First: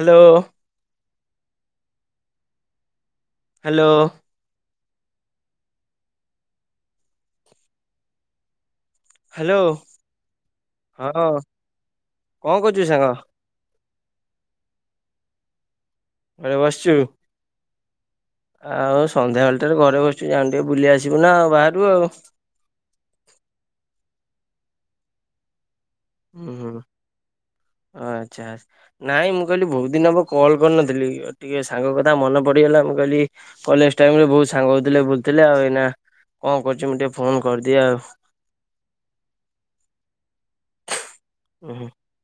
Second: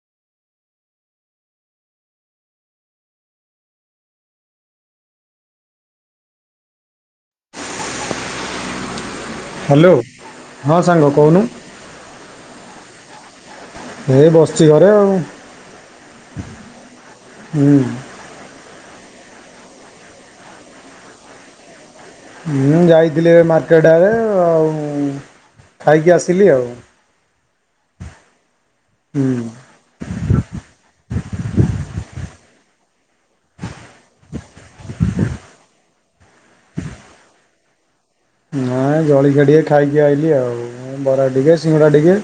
Hello hello hello hello ହଁ ସାଙ୍ଗ କଉନୁ। କଣ କରୁଛୁ ସାଙ୍ଗ ଏ ବସିଚି ଘରେ ଆଉ। ଘରେ ବସିଚୁ। ହୁଁ। ଆଉ ସନ୍ଧ୍ୟାବେଳ ଠାରୁ ଘରେ ବସିଚୁ ଯାଉନୁ ଟିକେ ବୁଲି ଆସିବୁ ନା ବାହାରୁ ଆଉ। ମୁଁ ଯାଇଥିଲି ଏବେ ମାର୍କେଟେ ଆଡେ ଆଉ। ଖାଇକି ଆସିଲି ଆଉ ହୁଁ ଆଚ୍ଛା ଆଚ୍ଛା ନାଇଁ ହୁଁ ମୁଁ କହିଲି ବହୁତ ଦିନ ହବ କଲ୍ କରିନଥିଲି ଟିକେ ସାଙ୍ଗ କଥା ମନେ ପଡିଗଲା ମୁଁ କଇଲି କଲେଜ୍ ଟାଇମ୍ ରେ ବହୁତ ସାଙ୍ଗ ହଉଥିଲେ ବୁଲୁଥିଲେ ଆଉ ଏଇନା କଣ କରୁଚି ମୁଁ ଟିକେ ଫୋନ୍ କରିଦିଏ ଆଉ। ନାଇଁ ଜଳିଖିଆ ଟିକେ ଖାଇକି ଆଇଲିି ଆଉ ବରା ଟିକେ ଉଁ ହୁଁ ସିଙ୍ଗଡ଼ା ଟିକେ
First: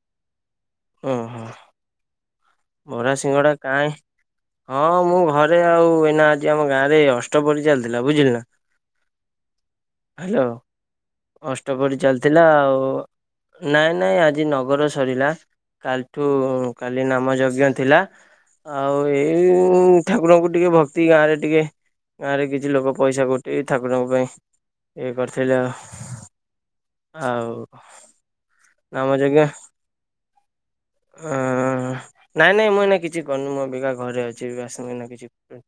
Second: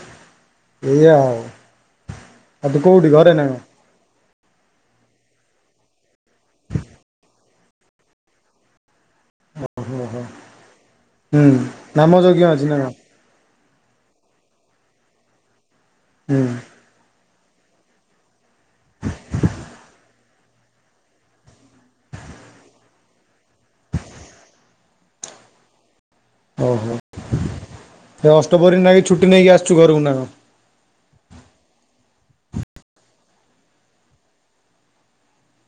ଏୟା ଆାଉ। ଓହୋ ବରା ସିଙ୍ଗଡ଼ା କାଇଁ। ହଁ ମୁଁ ଘରେ ଆଉ ଏଇନା ଆଜି ଆମ ଗାଁରେ ଅଷ୍ଟ ପହରି ଚାଲିଥିଲା ବୁଝିଲେ ନା? ହାଲୋ ହୁଁ ଅଷ୍ଟ ପହରି ନାମ ଯଜ୍ଞ ଚାଲିଥିଲା ଅଛି ନା ଆଉ। କଣ ନାଇଁ ନାଇଁ ଆଜି ନଗର ସରିଲା କାଲିଠୁ ହୁଁ କାଲି ନାମ ଯଜ୍ଞ ଥିଲା। ଆଉ ଏଇଁ ଠାକୁରଙ୍କୁ ଟିକେ ଭକ୍ତି ଗାଁ ରେ ଟିକେ ଗାଁରେ କିଛି ଲୋକ ପଇସା ଗୋଟେଇ ଠାକୁରଙ୍କ ପାଇଁ ଇଏ କରିଥିଲେ ଆଉ। ଆଉ। ସେ ଅଷ୍ଟପହରି ନାଗି ନାମ ଛୁଟି ନେଇକି ଆସିଚୁ ଘରକୁ ନା କଣ? ହଁ ନାଇଁ ନାଇଁ ମୁଁ ଏନା କିଛି କରିନି ମୁଁ ଅବିକା ଘରେ ଅଛି ବାସ୍ ମୁଁ ଏଇନା କିଛି କରିନି।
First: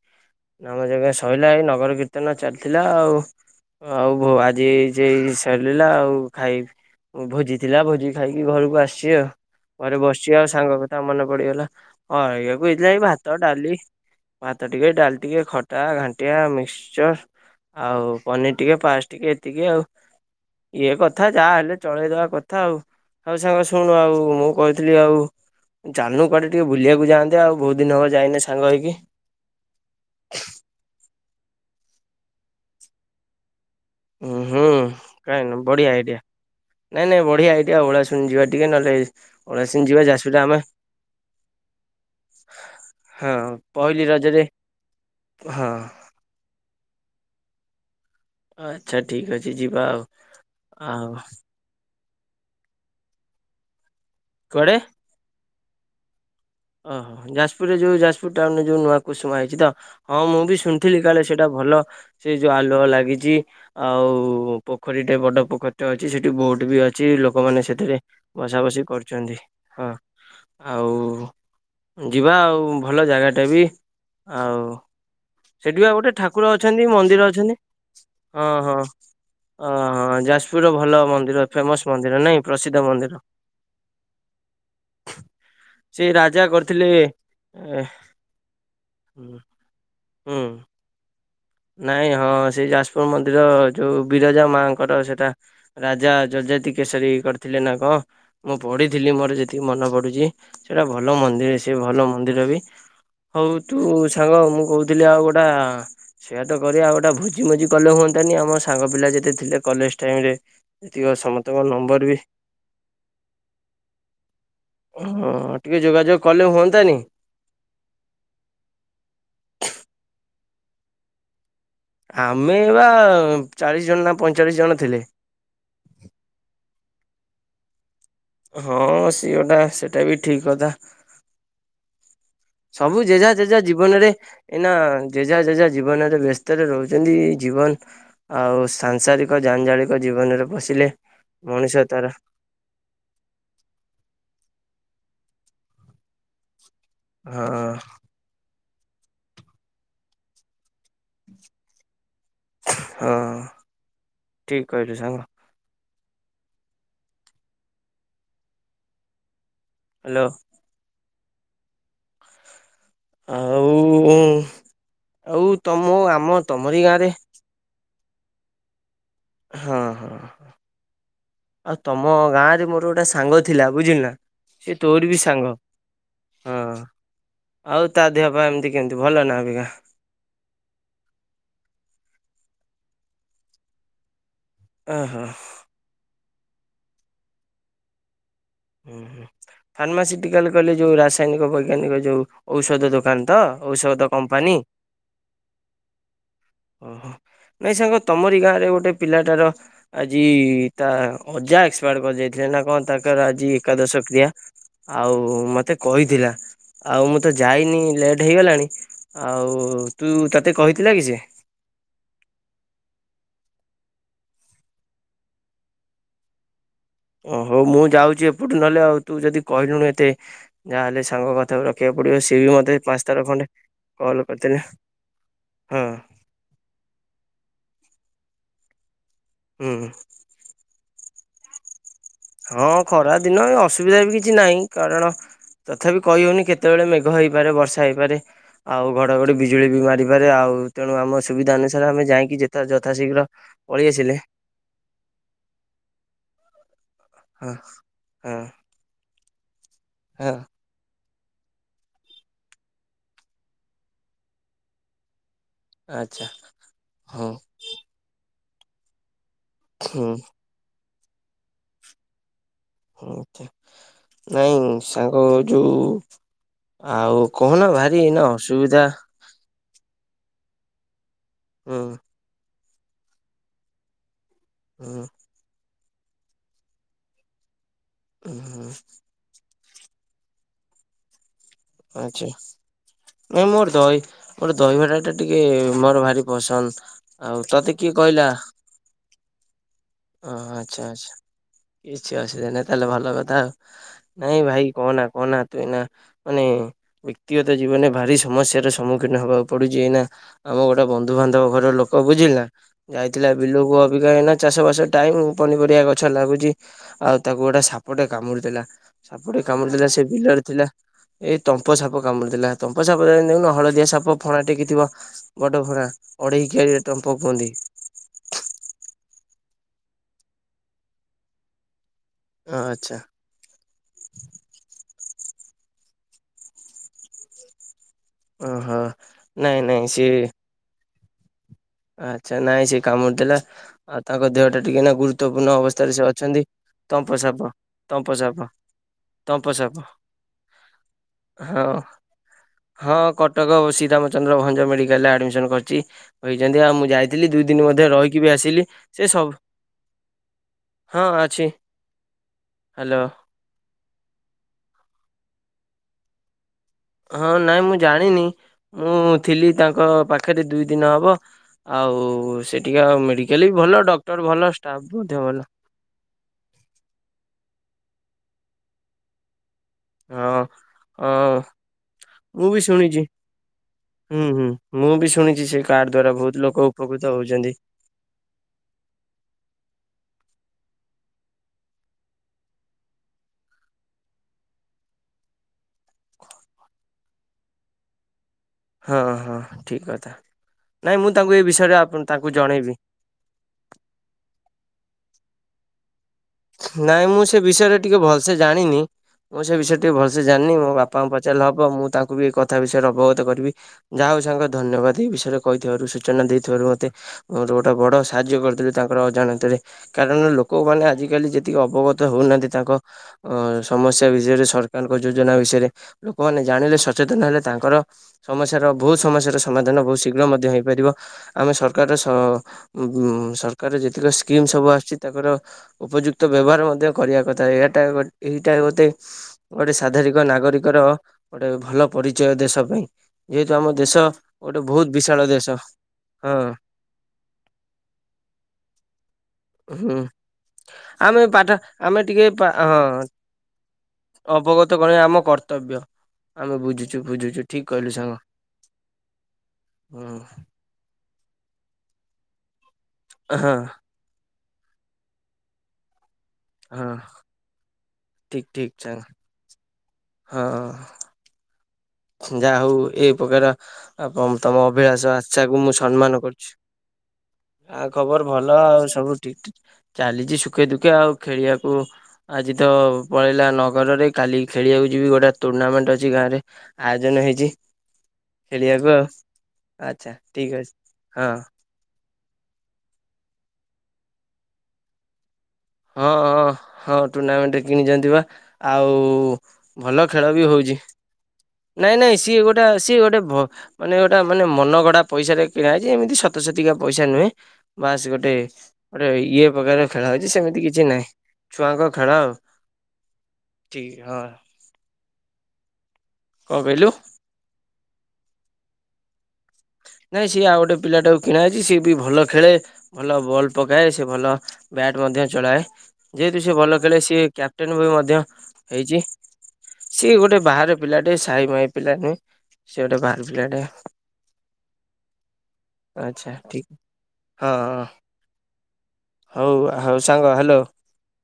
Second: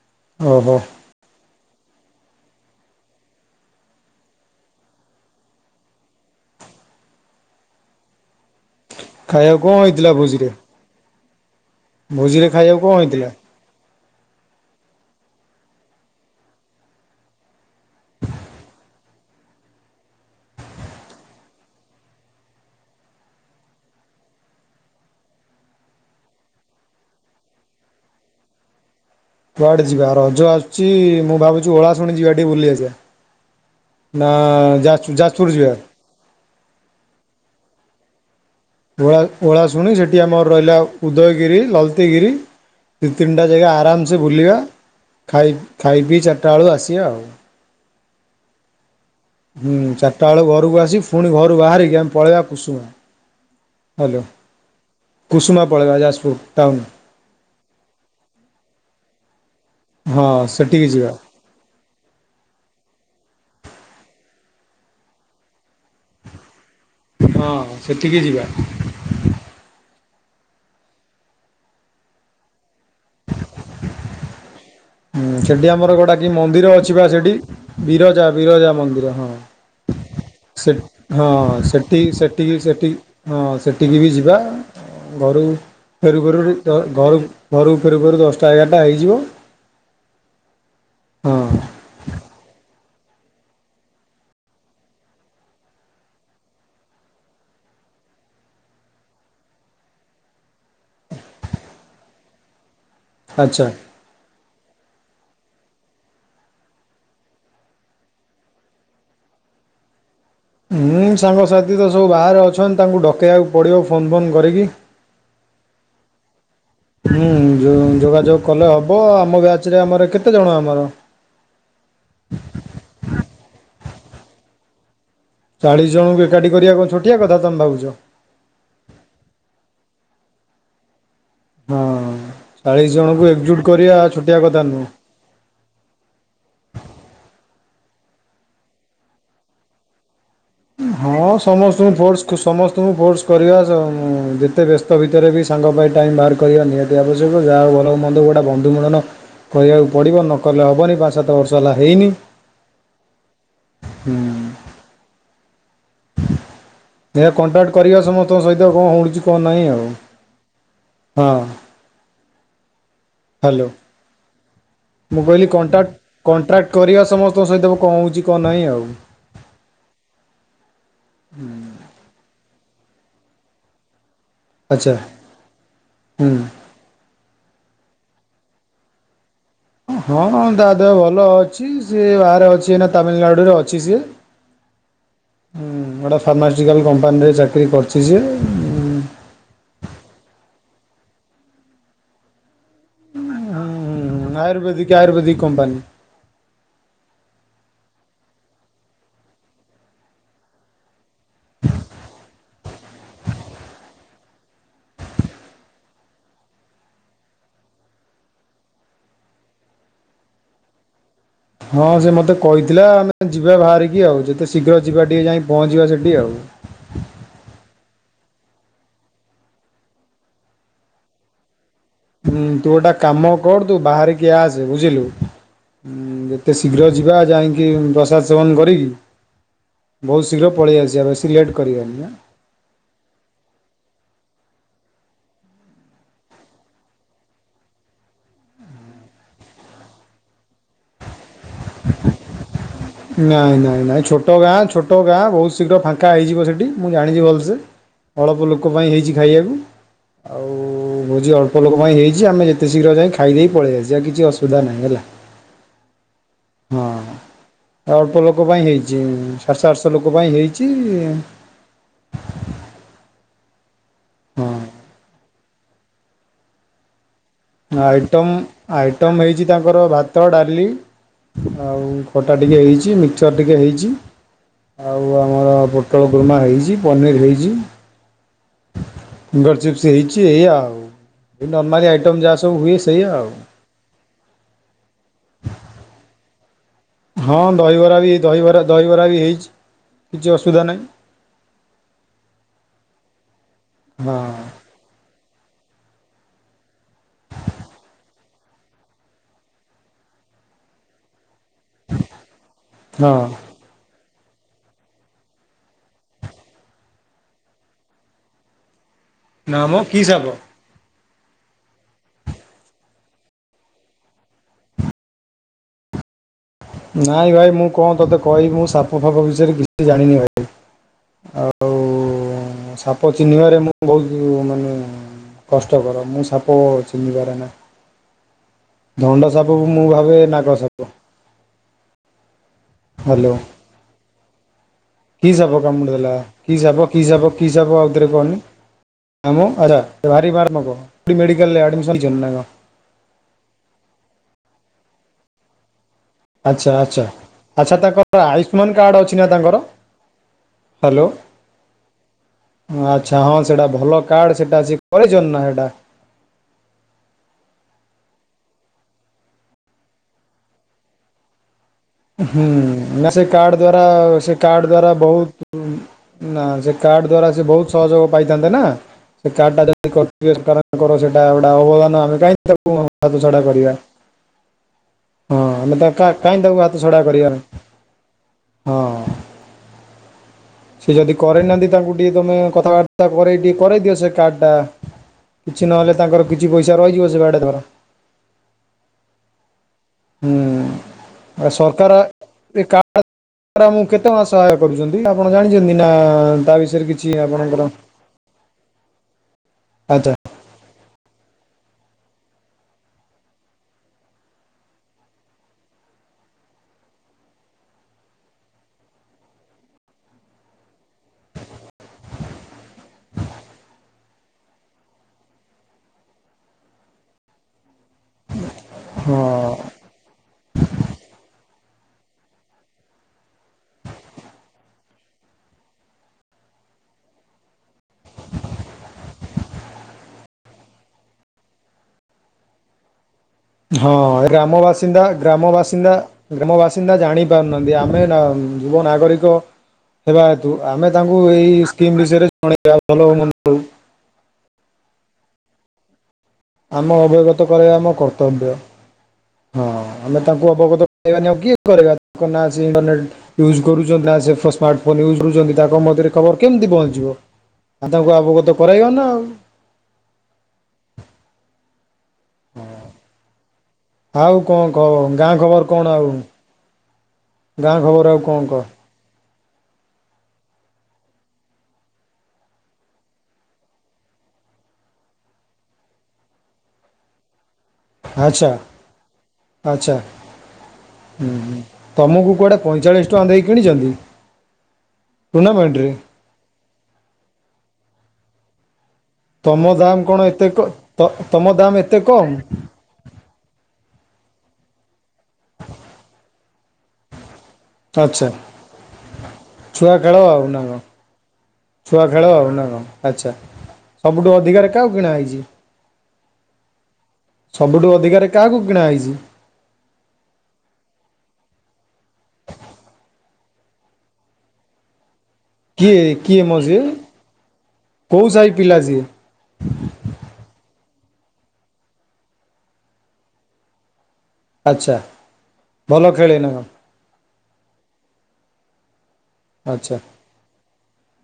ଓହୋ ନାମ ଯଜ୍ଞ ସଇଲା ଏଇ ନଗର କୀର୍ତ୍ତନ ଚାଲିଥିଲା ଆଉ। ଆଉ ବୋଉ ଆଜି ଏଯେଇ ସରିଲା ଆଉ ଖାଇ ଭୋଜି ଥିଲା ଭୋଜି ଖାଇକି ଘରକୁ ଆସିଚି ଆଉ। ଖାଇବାକୁ କଣ ଘରେ ହେଇଥିଲା ବସିଛି ଆଉ ଭୋଜିରେ ସାଙ୍ଗ କଥା ମନେ ପଡିଗଲା। ଭୋଜିରେ ହଁ ଖାଇବାକୁ କଣ [unintelligible] ହେଇଥିଲା ଭାତ, ଡାଲି ଭାତ ଟିକେ ଡାଲି ଟିକେ ଖଟା, ଘାଣ୍ଟିଆ, ମିକ୍ସଚର ଆଉ ପନିର ଟିକେ ପାସ୍ ଟିକେ ଏତିକି ଆଉ। ଇଏ କଥା ଯାହା ହେଲେ ଚଳେଇଦବା କଥା ଆଉ। ହଉ ସାଙ୍ଗ ଶୁଣୁ ଆଉ ମୁଁ କହିଥିଲି ଆଉ ଚାଲୁନୁ କୁଆଡେ ଟିକେ ବୁଲିବାକୁ ଯାଆନ୍ତେ ଆଉ ବହୁତ ଦିନ ହେବ ଯାଇନେ ସାଙ୍ଗ ହେଇକି। କୁଆଡେ ଯିବା ରଜ ଆସୁଛି ମୁଁ ଭାବୁଛି ଓଳାଶୁଣି ଯିବା ଟିକେ ବୁଲି ଆସିବା। ନା ଉଁ ହୁଁ। ଯାଜ କାଇଁ ଯାଜପୁର ଯିବା। ବଢିଆ ଆଇଡିଆ ନାଇଁ ନାଇଁ ବଢିଆ ହେଇଟା ଓଳାଶୁଣି ଯିବା ଟିକେ ନହେଲେ ଓଳା ଓଳାଶୁଣି ଯିବା ସେଠି ଯାଜପୁରରେ ଆମର ଆମେ ରହିଲା ଉଦୟଗିରି, ଲଲତିଗିରି ଦୁଇ ତିନିଟା ହଁ ଜାଗା ପହିଲି ଆରାମସେ ରଜରେ ବୁଲିବା ଖାଇ ହଁ ଖାଇପିଇ ଚାରିଟା ବେଳକୁ ଆସିବା ଆଉ। [unintelligible] ଆଚ୍ଛା ଠିକ୍ ଅଛି। ହୁଁ ଯିବା ଆଉ ଚାରିଟା ବେଳକୁ ଘରକୁ ଆସି ଆଉ ଫୁଣି ଘରୁ ବାହାରିକି ଆମେ ପଳେଇବା କୁସୁମା ହ୍ୟାଲୋ କୁଆଡେ କୁସୁମା ପଳେଇବା ଯାଜପୁର ଟାଉନ୍। ଓହୋ ଯାଜପୁରରେ ଯୋଉ ଯାଜପୁର ଟାଉନରେ ଯୋଉ ନୂଆ କୁସୁମା ହେଇଛି ତ ହଁ ମୁଁ ବି ସେଠିକି ଶୁଣିଥିଲି ଯିବା। କାଳେ ସେଇଟା ଭଲ ସେ ଯୋଉ ଆଲୁଅ ଲାଗିଛି, ଆଉ ପୋଖରୀଟେ ବଡ ପୋଖରୀଟେ ଅଛି ସେଠି ବୋଟ ବି ଅ ଛି ହଁ ଲୋକମାନେ ସେଥିରେ ସେଠିକି ଯିବା ବସା ବସି କରୁଛନ୍ତି। ହଁ ଆଉ ଯିବା ଆଉ ଭଲ ଜାଗାଟା ବି ଆଉ ହଁ ସେଠି ବା ଆମର ଗୋଟେ ଗୋଟାକି ଠାକୁର ମନ୍ଦିର ଅଛନ୍ତି ଅଛି ବା ମନ୍ଦିର ସେଇଠି ଅଛନ୍ତି ବିରଜା ହଁ ବିରଜା ହଁ ମନ୍ଦିର ହଁ। ହଁ ଯାଜପୁରର ସେ ଭଲ ହଁ ମନ୍ଦିର ଫେମସ ସେଠି ମନ୍ଦିର ନାଇଁ ସେଠିକି ପ୍ରସିଦ୍ଧ ମନ୍ଦିର ସେଠିକି ହଁ ସେଠିକି ବି ଯିବା ଘରୁକୁ ସେ ଫେରୁ ଫେରୁ ରାଜା ଦ କରିଥିଲେ ଘରୁ ଘରୁ ଏ ଫେରୁ ଫେରୁ ଦଶଟା ଏଗାରଟା ହେଇଯିବ ହୁଁ। ହଁ। ନାଇଁ ହଁ ସେଇ ଯାଜପୁର ମନ୍ଦିର ଯୋଉ ବିରଜା ମାଙ୍କର ସେଇଟା ରାଜା ଯଯାତି କେଶରୀ କରିଥିଲେ ନା କଣ? ମୁଁ ପଢିଥିଲି ମୋର ଯେତିକି ମନେ ପଡୁଛି ସେଟା ଭଲ ମନ୍ଦିର ସେ ଭଲ ମନ୍ଦିର ବି ହଉ ଆଚ୍ଛା ତୁ ସାଙ୍ଗ ମୁଁ କହୁଥିଲି ଆଉ ଗୋଡ଼ା ସେଇଆ ତ କରିବା ଆଉ ଗୋଟେ ଭୋଜି ମୋଜି କଲେ ହୁଅନ୍ତାନି ଆମ ସାଙ୍ଗ ପିଲା ଯେତେ ଥିଲେ କଲେଜ ଟାଇମ୍ ରେ ହଁ ଏତିକ ସମସ୍ତଙ୍କ ସାଙ୍ଗସାଥି ତ ନମ୍ବର ସବୁ ବି ବାହାରେ ଅଛନ୍ତି ତାଙ୍କୁ ଡକେଇବାକୁ ପଡ଼ିବ ଫୋନ୍ ଫୋନ୍ କରିକି ହଁ ଟିକେ ଯୋଗାଯୋଗ କଲେ ହୁଅନ୍ତାନି? ହୁଁ ଯୋ ଯୋଗାଯୋଗ କଲେ ହେବ ଆମ ବ୍ୟାଚ୍ ରେ ଆମର କେତେଜଣ ଆମର? ଆମେ ବା ଚାଳିଶ ଜଣ ନା ପଇଁଚାଳିଶ ଜଣ ଥିଲେ। ଚାଳିଶି ଜଣଙ୍କୁ ଏକାଠି କରିବା କଣ ଛୋଟିଆ କଥା ତମେ ଭାବୁଛ। ହଁ ସିଏଟା ସେଟା ବି ଠିକ୍ କଥା। ହଁ ଚାଳିଶ ସବୁ ଜଣଙ୍କୁ ଏକଜୁଟ କରିବା ଛୋଟିଆ କଥା ନୁହଁ। ଯିଏ ଜେଜା ଜେଜା ଜୀବନରେ ବ୍ୟସ୍ତରେ ରହୁଛନ୍ତି ଜୀବନ ଆଉ ସାଂସାରିକ ଜାଞ୍ଜାଳିକ ଜୀବନରେ ପଶିଲେ ହଁ ମଣିଷ ସମସ୍ତଙ୍କୁ ତାର ଫୋର୍ସ ଖୁସୂ ସମସ୍ତଙ୍କୁ ଫୋର୍ସ କରିବା ଅ ଉନ୍ ଯେତେ ବ୍ୟସ୍ତ ଭିତରେ ବି ସାଙ୍ଗ ପାଇଁ ଟାଇମ୍ ବାହାର କରିବା ନିହାତି ଅତି ଆବଶ୍ୟକ ହଁ ଯାହାହଉ ଭଲ ହଉ ମନ୍ଦ ହଉ ଗୋଟେ ବନ୍ଧୁ ମିଳନ କରିବାକୁ ପଡ଼ିବ ନକଲେ ହେବନି ପାଞ୍ଚ ସାତ ବର୍ଷ ହେଲା ହେଇନି ହଁ ହୁଁ ଠିକ୍ କହିଲୁ ସାଙ୍ଗ। ଦେଖିବା କଣ୍ଟାକ୍ଟ କରିବା ସମସ୍ତଙ୍କ ସହିତ କଣ ହୋଉଚି କଣ ନାଇଁ ଆଉ। ହାଲୋ। ହଁ ହାଲୋ। ଉଁ। ମୁଁ କହିଲି କଣ୍ଟାକ୍ଟ କଣ୍ଟ୍ରାକ୍ଟ ତମରି କରିବା ଗାଁରେ ସମସ୍ତଙ୍କ ସହିତ କଣ ହୋଉଚି କଣ ନାହିଁ ଆଉ। ହଁ ହଁ ଆଉ ତମ ଗାଁରେ ମୋର ଗୋଟେ ସାଙ୍ଗ ଥିଲା। ବୁଝିଲୁ ନା? ସିଏ ଆଚ୍ଛା ତୋର ବି ସାଙ୍ଗ। ହୁଁ ହଁ। ଆଉ ତା ଦେହ ପା ଏମିତି କେମିତି ଭଲ ନା ଅବିକା? ହଁ ତା ଦେହ ଭଲ ଅଛି। ସିଏ ବାହାରେ ଅଛି ଏଇନା ତାମିଲନାଡୁରେ ଅଛି ସିଏ। ଆହା। ହୁଁ ବଡ ଫାର୍ମାସିଟିକାଲ କମ୍ପାନୀରେ ଚାକିରି କରିଚି ସିଏ। ଉଁ ହୁଁ। ଫାର୍ମାସିଟିକାଲ କହିଲେ ଯୋଉ ରାସାୟନିକ ବୈଜ୍ଞାନିକ ଯୋଉ ଔଷଧ ଦୋକାନ ତ? ଓଷୋଦ ଆୟୁର୍ବେଦିକ ଆୟୁର୍ବେଦିକ କମ୍ପାନୀ। ନାଇଁ ସାଙ୍ଗ ତମରି ଗାଁରେ ଗୋଟେ ପିଲାଟାର ଆଜି ତା ଅଜା ଏକ୍ସପାଏଡ କରି ଯାଇଥିଲେ ନା କଣ ତାଙ୍କର ଆଜି ଏକାଦଶ କ୍ରିୟା। ଆଉ ମତେ କହିଥିଲା। ଆଉ ମୁଁ ତ ଯାଇନି ଲେଟ୍ ହେଇଗଲାଣି। ଆଉ ତୁ ତତେ କହିଥିଲା କି ସିଏ? ହଁ ସେ ମତେ କହିଥିଲା ଆମେ ଯିବା ବାହାରିକି ଆଉ। ଯେତେ ଶୀଘ୍ର ଯିବା ଟିକିଏ ଯାଇ ପହଞ୍ଚିବା ସେଠି। ଆଉ ହଉ ମୁଁ ଯାଉଚି ଏପଟୁ ନହେଲେ ଆଉ ତୁ ଯଦି କହିଲୁଣି ଏତେ ଯାହା ହେଲେ ସାଙ୍ଗ କଥା ପରା। ହୁଁ ତୁ ଗୋଟେ କାମ କର ତୁ କଲ୍ ବାହାରିକି କରିଥିଲେ ଆସେ। ବୁଝିଲୁ? ହଁ ଉଁ ବି। ଯେତେ ଶୀଘ୍ର ଯିବା ଯାଇକି ପ୍ରସାଦ ସେବନ କରିକି ହୁଁ। ବହୁତ ଶୀଘ୍ର ପଳେଇ ଆସିବା। ବେଶୀ ଲେଟ୍ କରବାନି ନା। ହଁ ଖରା ଦିନ ଏଅସୁବିଧା ବି କିଛି ନାହିଁ। କାରଣ ତଥାପି କହିହୋଉନି କେତେବେଳେ ମେଘ ହେଇପାରେ ବର୍ଷା ହେଇପାରେ। ଆଉ ଘଡଘଡି ବିଜୁଳି ବି ମାରିପାରେ। ଆଉ ତେଣୁ ଆମ ସୁବିଧା ଅନୁସାରେ ଆମେ ଯାଇକି ଯେତେ ଜ ନାଇଁ ନାଇଁ ନାଇଁ ଛୋଟ ଗାଁ ଛୋଟ ଛୋଟ ଗାଁ ବହୁତ୍ ଶୀଘ୍ର ଫାଙ୍କା ହେଇଯିବ ସେଠି ମୁଁ ଜାଣିଚି ଭଲସେ ହଁ ଅଳପ ହଁ ଲୋକ ଲୋକପାଇଁ ହେଇଚି ଖାଇବାକୁ। ହଁ ଆଉ ଭୋ ଭୋଜି ଅଳ୍ପ ଲୋକ ପାଇଁ ହେଇଚି। ଆମେ ଯେତେ ଶୀଘ୍ର ଯାଇ ଖାଇଦେଇ ପଳେଇ ଆସିବା କିଛି ଅସୁବିଧା ନାହିଁ ହେଲା। ଆଚ୍ଛା ହଉ। ହଁ ଅଳ୍ପ ଲୋକ ପାଇଁ ହେଇଚି। ସାତଶହ ଆଠଶହ ହୁଁ ଲୋକ ପାଇଁ ହେଇଚି। ଆଛା ହଁ ନାଇଁ ସାଙ୍ଗ ଯୋଉ ଆଉ କହନା ଭାରି ଏଇନା ଆଇଟମ୍ ଅସୁବିଧା। ଆଇଟମ୍ ହେଇଛି ତାଙ୍କର ଭାତ ଡାଲି ହୁଁ ଆଉ ଖଟା ଟିକିଏ ହେଇଚି ମିକ୍ଚର୍ ଟିକିଏ ହେଇଚି। ହୁଁ ଆଉଆ ଆମର ପୋଟଳ କୁର୍ମା ହେଇଚି ପନିର୍ ହେଇଚି। ଉଁ ହୁଁ ଫିଙ୍ଗର୍ ଚିପ୍ସ ହେଇଚି ଏଇଆ ଆଉ। ଏ ନର୍ମାଲି ଆଇଟମ୍ ଆଚ୍ଛା ଯାହା ସବୁ ହୁଏ ସେଇଆ ଆଉ। ନାଇଁ ମୋର ଦହି। ମୋର ଦହିବରାଟା ଟିକିଏ ମୋର ଭାରି ପସନ୍ଦ। ହଁ ଆଉ ତତେ କିଏ ଦହିବରା ବି କହିଲା ଦହିବରା ଦହିବରା ବି ହେଇଚି। ହଁ ଆଚ୍ଛା ଆଚ୍ଛା କିଛି ଅସୁବିଧା ନାହିଁ ତାହେଲେ ଭଲ କଥା ଆଉ ହଁ ନାଇଁ ଭାଇ କହନା କହନା ତୁ ଏଇନା ମାନେ ବ୍ୟକ୍ତିଗତ ଜୀବନରେ ଭାରି ସମସ୍ୟାର ସମ୍ମୁଖୀନ ହବାକୁ ପଡୁଚି ଏଇନା ଆମର ଗୋଟେ ବନ୍ଧୁ ବାନ୍ଧବ ଘର ଲୋକ ବୁଝିଲୁ ନା ହଁ ଯାଇଥିଲା ବିଲକୁ ଅବିକା ହେଇନା ଚାଷ ବାସ ଟାଇମ୍ ପନିପରିବା ଗଛ ଲାଗୁଛି ଆଉ ତାକୁ ଗୋଟେ ସାପଟେ କାମୁଡିଦେଲା ସାପଟେ ନା ମ କାମୁଡ଼ିଦେଲା କି ସେ ସାପ ବିଲରେ ଥିଲା ଏଇ ତମ୍ପ ସାପ କାମୁଡିଦେଲା ତମ୍ପ ସାପ ଦେଖୁନ ହଳଦିଆ ସାପ ଫଣା ଟେକି ଥିବ ବଡ ଫଣା ଅଢେଇ ଖେ ନାଇଁ ଭାଇ ମୁଁ କଣ ତୋତେ କହିବି ମୁଁ ସାପ ଫାପ ବିଷୟରେ କିଛି ଜାଣିନି ଭାଇ ଆଉ ଆଚ୍ଛା ସାପ ଚିହ୍ନିବାରେ ମୁଁ ବହୁତ୍ ମାନେ କଷ୍ଟକର ମୁଁ ସାପ ଚିହ୍ନିିପାରେ ନା। ଓ ହୋ। ଧଣ୍ଡ ସାପକୁ ମୁଁ ଭାବେ ନାଗସାପ। ଆଚ୍ଛା ନାଇଁ ସେ କାମୁଡି ହ୍ୟାଲୋ ଦେଲା ଆଉ ତାଙ୍କ ଦେହ ଟା ଟିକେ ନା କି ଗୁରୁତ୍ୱପୂର୍ଣ୍ଣ ସାପ ଅବସ୍ଥାରେ କାମୁଡି ସେ ଦେଲା ଅଛନ୍ତି। କି ସାପ କି ତମ୍ପ ସାପ କି ସାପ ତମ୍ପ ଆଉଥରେ ସାପ କହନି? ତମ୍ପ ସାପ ହଁ। [unintelligible] ହଁ କଟକ ଓ ଶ୍ରୀରାମଚନ୍ଦ୍ର ଭଞ୍ଜ ମେଡିକାଲ୍ ରେ ଆଡମିସନ୍ କରିଚି। କହିଛନ୍ତି ଆଚ୍ଛା ଆଉ ମୁଁ ଆଚ୍ଛା ଯାଇଥିଲି ଦୁଇ ଦିନ ଆଚ୍ଛା ମଧ୍ୟ ତାଙ୍କର ରହିକି ବି ଆସିଲି ଆୟୁଷ୍ମାନ ସେ ସବୁ ହଁ ହାଲୋ ଅଛି ହ୍ୟାଲୋ ଆଚ୍ଛା ହଁ ସେଇଟା ଭଲ କାର୍ଡ ସେଟା ଅଛି କରିଛନ୍ତି ନା ସେଟା? ହଁ ନାଇଁ ମୁଁ ଜାଣିନି ମୁଁ ଥିଲି ତାଙ୍କ ପାଖରେ ଦୁଇ ଦିନ ହବ। ଆଉ ହୁଁ ସେଠିକା ଆଉ ନା ସେ ମେଡିକାଲ୍ ବି କାର୍ଡ ଭଲ ଦ୍ଵାରା ଡକ୍ଟର୍ ସେ ଭଲ କାର୍ଡ ଷ୍ଟାଫ୍ ଦ୍ଵାରା ବି ମଧ୍ୟ ବହୁତ ଭଲ। ନା ସେ କାର୍ଡ ଦ୍ଵାରା ସେ ବହୁତ୍ ସହଯୋଗ ପାଇଥାନ୍ତେ ନା ସେ କାର୍ଡ ଟା [unintelligible] ହଁ। ସେଇଟା ହଁ ଗୋଟା ଅବଦାନ ଆମେ କାହିଁକି ତାକୁ ହାତ ଛଡା କରିବା। ହୁଁ-ହୁଁ ମୁଁ ବି ହଁ ଶୁଣିଚି ସେ ଆମେ ତା କାର୍ଡ ଦ୍ଵାରା ବହୁତ୍ କାହିଁକି ତାକୁ ଲୋକ ହାତ ଛଡ଼ା ଉପକୃତ କରିବାନି। ହଉଛନ୍ତି [unintelligible] ସେ ଯଦି କରେଇନାହାନ୍ତି ତାଙ୍କୁ ଟିକେ ତମେ କଥାବାର୍ତ୍ତା କରେଇ ଟିକେ କରେଇ ଦିଅ ସେ କାର୍ଡ ଟା। କିଛି ନହେଲେ ତାଙ୍କର କିଛି ପଇସା ରହିଯିବ ସେ କାର୍ଡ ଦ୍ଵାରା। ହଁ-ହଁ ଠିକ୍ କଥା ନାଇଁ ମୁଁ ତାଙ୍କୁ ଏ ହୁଁ। ବିଷୟରେ ସରକାର ଆପଣ ତାଙ୍କୁ ଜଣେଇବି। [unintelligible] ସହାୟ କରୁଛନ୍ତି ଆପଣ ଜାଣିଛନ୍ତି ନା? ତା ବିଷୟରେ ନାଇଁ କିଛି ମୁଁ ସେ ଆପଣଙ୍କର ବିଷୟରେ ଟିକେ ଭଲସେ ଜାଣିନି ମୁଁ ସେ ବିଷୟରେ ଟିକେ ଆଚ୍ଛା ଭଲସେ ଜାଣିନି ମୋ ବା ବାପାଙ୍କୁ ପଚାରିଲେ ହବ ମୁଁ ତାଙ୍କୁ ବି ଏଇ କଥା ବିଷୟରେ ଅବଗତ କରିବି। ଯାହା ହଉ ସାଙ୍ଗ ଧନ୍ୟବାଦ୍ ଏଇ ବିଷୟରେ କହିଥିବାରୁ ସୂଚନା ଦେଇଥିବାରୁ ମତେ। [unintelligible] ଗୋଟେ ବଡ ସାହାଯ୍ୟ କରିଥିଲୁ ତାଙ୍କର ଅଜାଣତରେ କାରଣ ଲୋକମାନେ ଆଜି ଆଜି କାଲି ଯେତିକି ଅବଗତ ହଉନାହାନ୍ତି ତାଙ୍କ ଅ ସମସ୍ୟା ବିଷୟରେ ସରକାରଙ୍କ ଯୋଜନା ବିଷୟରେ ଲୋକମାନେ ଜାଣିଲେ ସଚେତନ ହେଲେ ତାଙ୍କର ସମସ୍ୟାର ବହୁତ୍ ହଁ ସମସ୍ୟାର ସମାଧାନ ବହୁତ୍ ଶୀଘ୍ର ମଧ୍ୟ ହେଇପାରିବ। ଆମେ ସରକାର-ସରକାର ଯେତିକି ସ୍କିମ୍ ସବୁ ଆସିଚି ତାଙ୍କର ଉପଯୁକ୍ତ ବ୍ୟବହାର ମଧ୍ୟ କରିବା କଥା ଏହାଟା ଏଇଟା ଗୋଟେ ଗୋଟେ ସାଧାରିକ ନାଗରିକର ଗୋଟେ ଭଲ ପରିଚୟ ଦେଶ ପାଇଁ। ଯେହେତୁ ଆମ ହଁ ଦେଶ ଗୋଟେ ଗ୍ରାମ ବହୁତ ବାସିନ୍ଦା ବିଶାଳ ଦେଶ ଗ୍ରାମ ବାସିନ୍ଦା ହଁ ଗ୍ରାମ ବାସିନ୍ଦା ଜାଣି ପାରୁନାହାନ୍ତି ଆମେ ଯୁବ ନାଗରିକ ହୁଁ ହେବା ହେତୁ ତାଙ୍କୁ ଆମେ ଏଇ ପାଠ ସ୍କିମ୍ ଆମେ ବିଷୟରେ ଟିକେ ପା ଜଣେଇବା ହଁ ଭଲ ହୁଅନ୍ତା। ଅବଗତ କରିଆ ଆମ କର୍ତ୍ତବ୍ୟ। ଆମେ ବୁଝୁଛୁ ବୁଝୁଛୁ ଅବଗତ ଠିକ କରିଆ ଆମ କହିଲୁ ସାଙ୍ଗ। କର୍ତ୍ତବ୍ୟ ହଁ ହୁଁ ଆମେ ତାଙ୍କୁ ଅବଗତ [unintelligible] ହଁ ସ୍ମାର୍ଟଫୋନ୍ ୟୁଜ୍ରୁଛନ୍ତି ତାଙ୍କ ମଧ୍ୟରେ ଖବର କେମିତି ହଁ ପହଞ୍ଚିବ ଆଉ ତାଙ୍କୁ ଅବଗତ କରାଇବ ନା ଆଉ। ହଁ। ଯାହା ହଉ ଏଇ ପ୍ରକାର ଆ ଆଉ କଣ ତମ କହ ଅଭିଳାଷ ଗାଁ ଆଶାକୁ ଖବର ମୁଁ କଣ ଆଉ ସମ୍ମାନ କରୁଛି। ଗାଁ ଆ ଆଉ ଖବର କଣ ଭଲ କହ ଆଉ ସବୁ ଠିକ ଚାଲିଛି ସୁଖେ ଦୁଖେ ଆଉ ଖେଳିବାକୁ ଆଜି ତ ପଳେଇଲା ନଗରରେ କାଲି ଖେଳିବାକୁ ଯିବି ଗୋଟେ ଟୁର୍ଣ୍ଣାମେଣ୍ଟ ଅଛି ଗାଁ ରେ। ଆୟୋଜନ ହେଇଛି ଆଚ୍ଛା। ଖେଳିବାକୁ ଆଉ ଆଚ୍ଛା ଠିକ ଅଛି ହଁ। ତୁମକୁ କୁଆଡ଼େ ପଇଁଚାଳିଶ ଟଙ୍କା ଦେଇ କିଣିଛନ୍ତି ଟୁର୍ଣ୍ଣାମେଣ୍ଟରେ? ହଁ ହଁ ହଁ ଟୁର୍ଣ୍ଣାମେଣ୍ଟରେ କିଣିିଛନ୍ତି ବା ଆଉ ତମ ଦମ୍ ଭଲ କଣ ଖେଳ ବି ଏତେ ହଉଛି ତମ ଦମ୍ ଏତେ କମ? ସେ ଗୋଟେ ମାନେ ଗୋଟେ ମାନେ ମନ ଗଡା ପଇସାରେ କିଣା ହେଛି ଏମିତି ଶତ ଶତିକାା ପଇସା ନୁହେଁ। ବାସ୍ ଆଚ୍ଛା ଗୋଟେ ଗୋଟେ ଇଏ ପ୍ରକାର ଖେଳ ହେଇଛି ସେମିତି କିଛି ନାହିଁ। ଛୁଆଙ୍କ ଖେଳ ଛୁଆଖେଳ ଆଉ ନା କଣ ଆଚ୍ଛା ଠିକ ହଁ। ସବୁଠୁ ଅଧିକରେ କାହା କିଣା ହେଇଛି? କଅଁ କହିଲୁ? ସବୁଠୁ ଅଧିକାରେ କାହାକୁ କିଣା ହେଇଛି? ନାଇଁ ସିଏ ଆଉ ଗୋଟେ ପିଲାଟାକୁ କିଣା ଅଛି ସିଏ ବି ଭଲ ଖେଳେ ଭଲ ବଲ ପକାଏ ସେ ଭଲ ବ୍ୟାଟ ମଧ୍ୟ ଚଳାଏ। କିଏ କିଏ ଯେହେତୁ ସିଏ ମ ଭଲ ଖେଳେ ସିଏ କ୍ୟାପଟେନ ବି ମଧ୍ୟ କୋଉ ସାହି ପିଲା ହେଇଛି। ସିଏ? ସିଏ ଗୋଟେ ବାହାର ପିଲାଟେ ସାହି ଭାଇ ପିଲା ନୁହେଁ ସିଏ ଗୋଟେ ବାହାର ପିଲାଟେ ଆଉ। ଆଚ୍ଛା। ଭଲ ଆଚ୍ଛା ଖେଳେ ନା କଣ? ଠିକ୍ ହଁ ହଁ। ହଉ ଆଚ୍ଛା ସାଙ୍ଗ ହ୍ୟାଲୋ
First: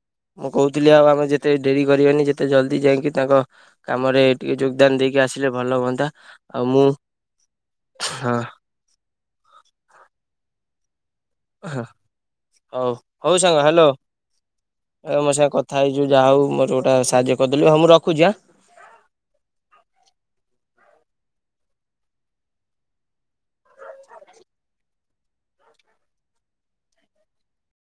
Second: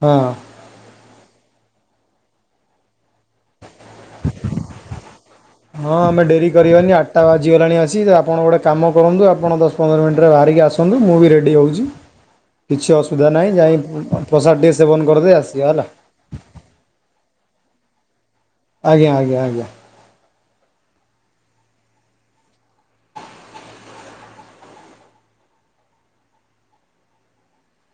ହଁ ମୁ କହୁଥିଲି ଆଉ ଆମେ ଯେତେ ଡେରି କରିବାନି ଯେତେ ଜଲଦି ଯାଇକି ତାଙ୍କ କାମରେ ଟିକେ ଯୋଗଦାନ ଦେଇକି ଆସିଲେ ଭଲ ହଁ ହୁଅନ୍ତା ଆମେ ଡେରି ଆଉ ମୁଁ କରିବାନି ଆଠଟା ବାଜିଗଲାଣି ଆସି ଆପଣ ହଁ ଗୋଟେ କାମ କରନ୍ତୁ ଆପଣ ଦଶ ପନ୍ଦର ମିନିଟେ ବାହାରିକି ଆସନ୍ତୁ ମୁଁ ବି ରେଡ଼ି ହଉଛି। ହଁ କିଛି ହଉ ଅସୁବିଧା ହଉ ନାହିଁ ସାଙ୍ଗ ଯାଇ ହ୍ୟାଲୋ ପ୍ରସାଦ ଟିକେ ସେବନ କରିଦେଇ ଆସିବ ହେଲା। ଯା ହଉ ମୋର ଗୋଟା ସାହାଯ୍ୟ କରିଦେଲି ହଁ ମୁଁ ରଖୁଛି ଆଁ। ଆଜ୍ଞା ଆଜ୍ଞ ଆଜ୍ଞା।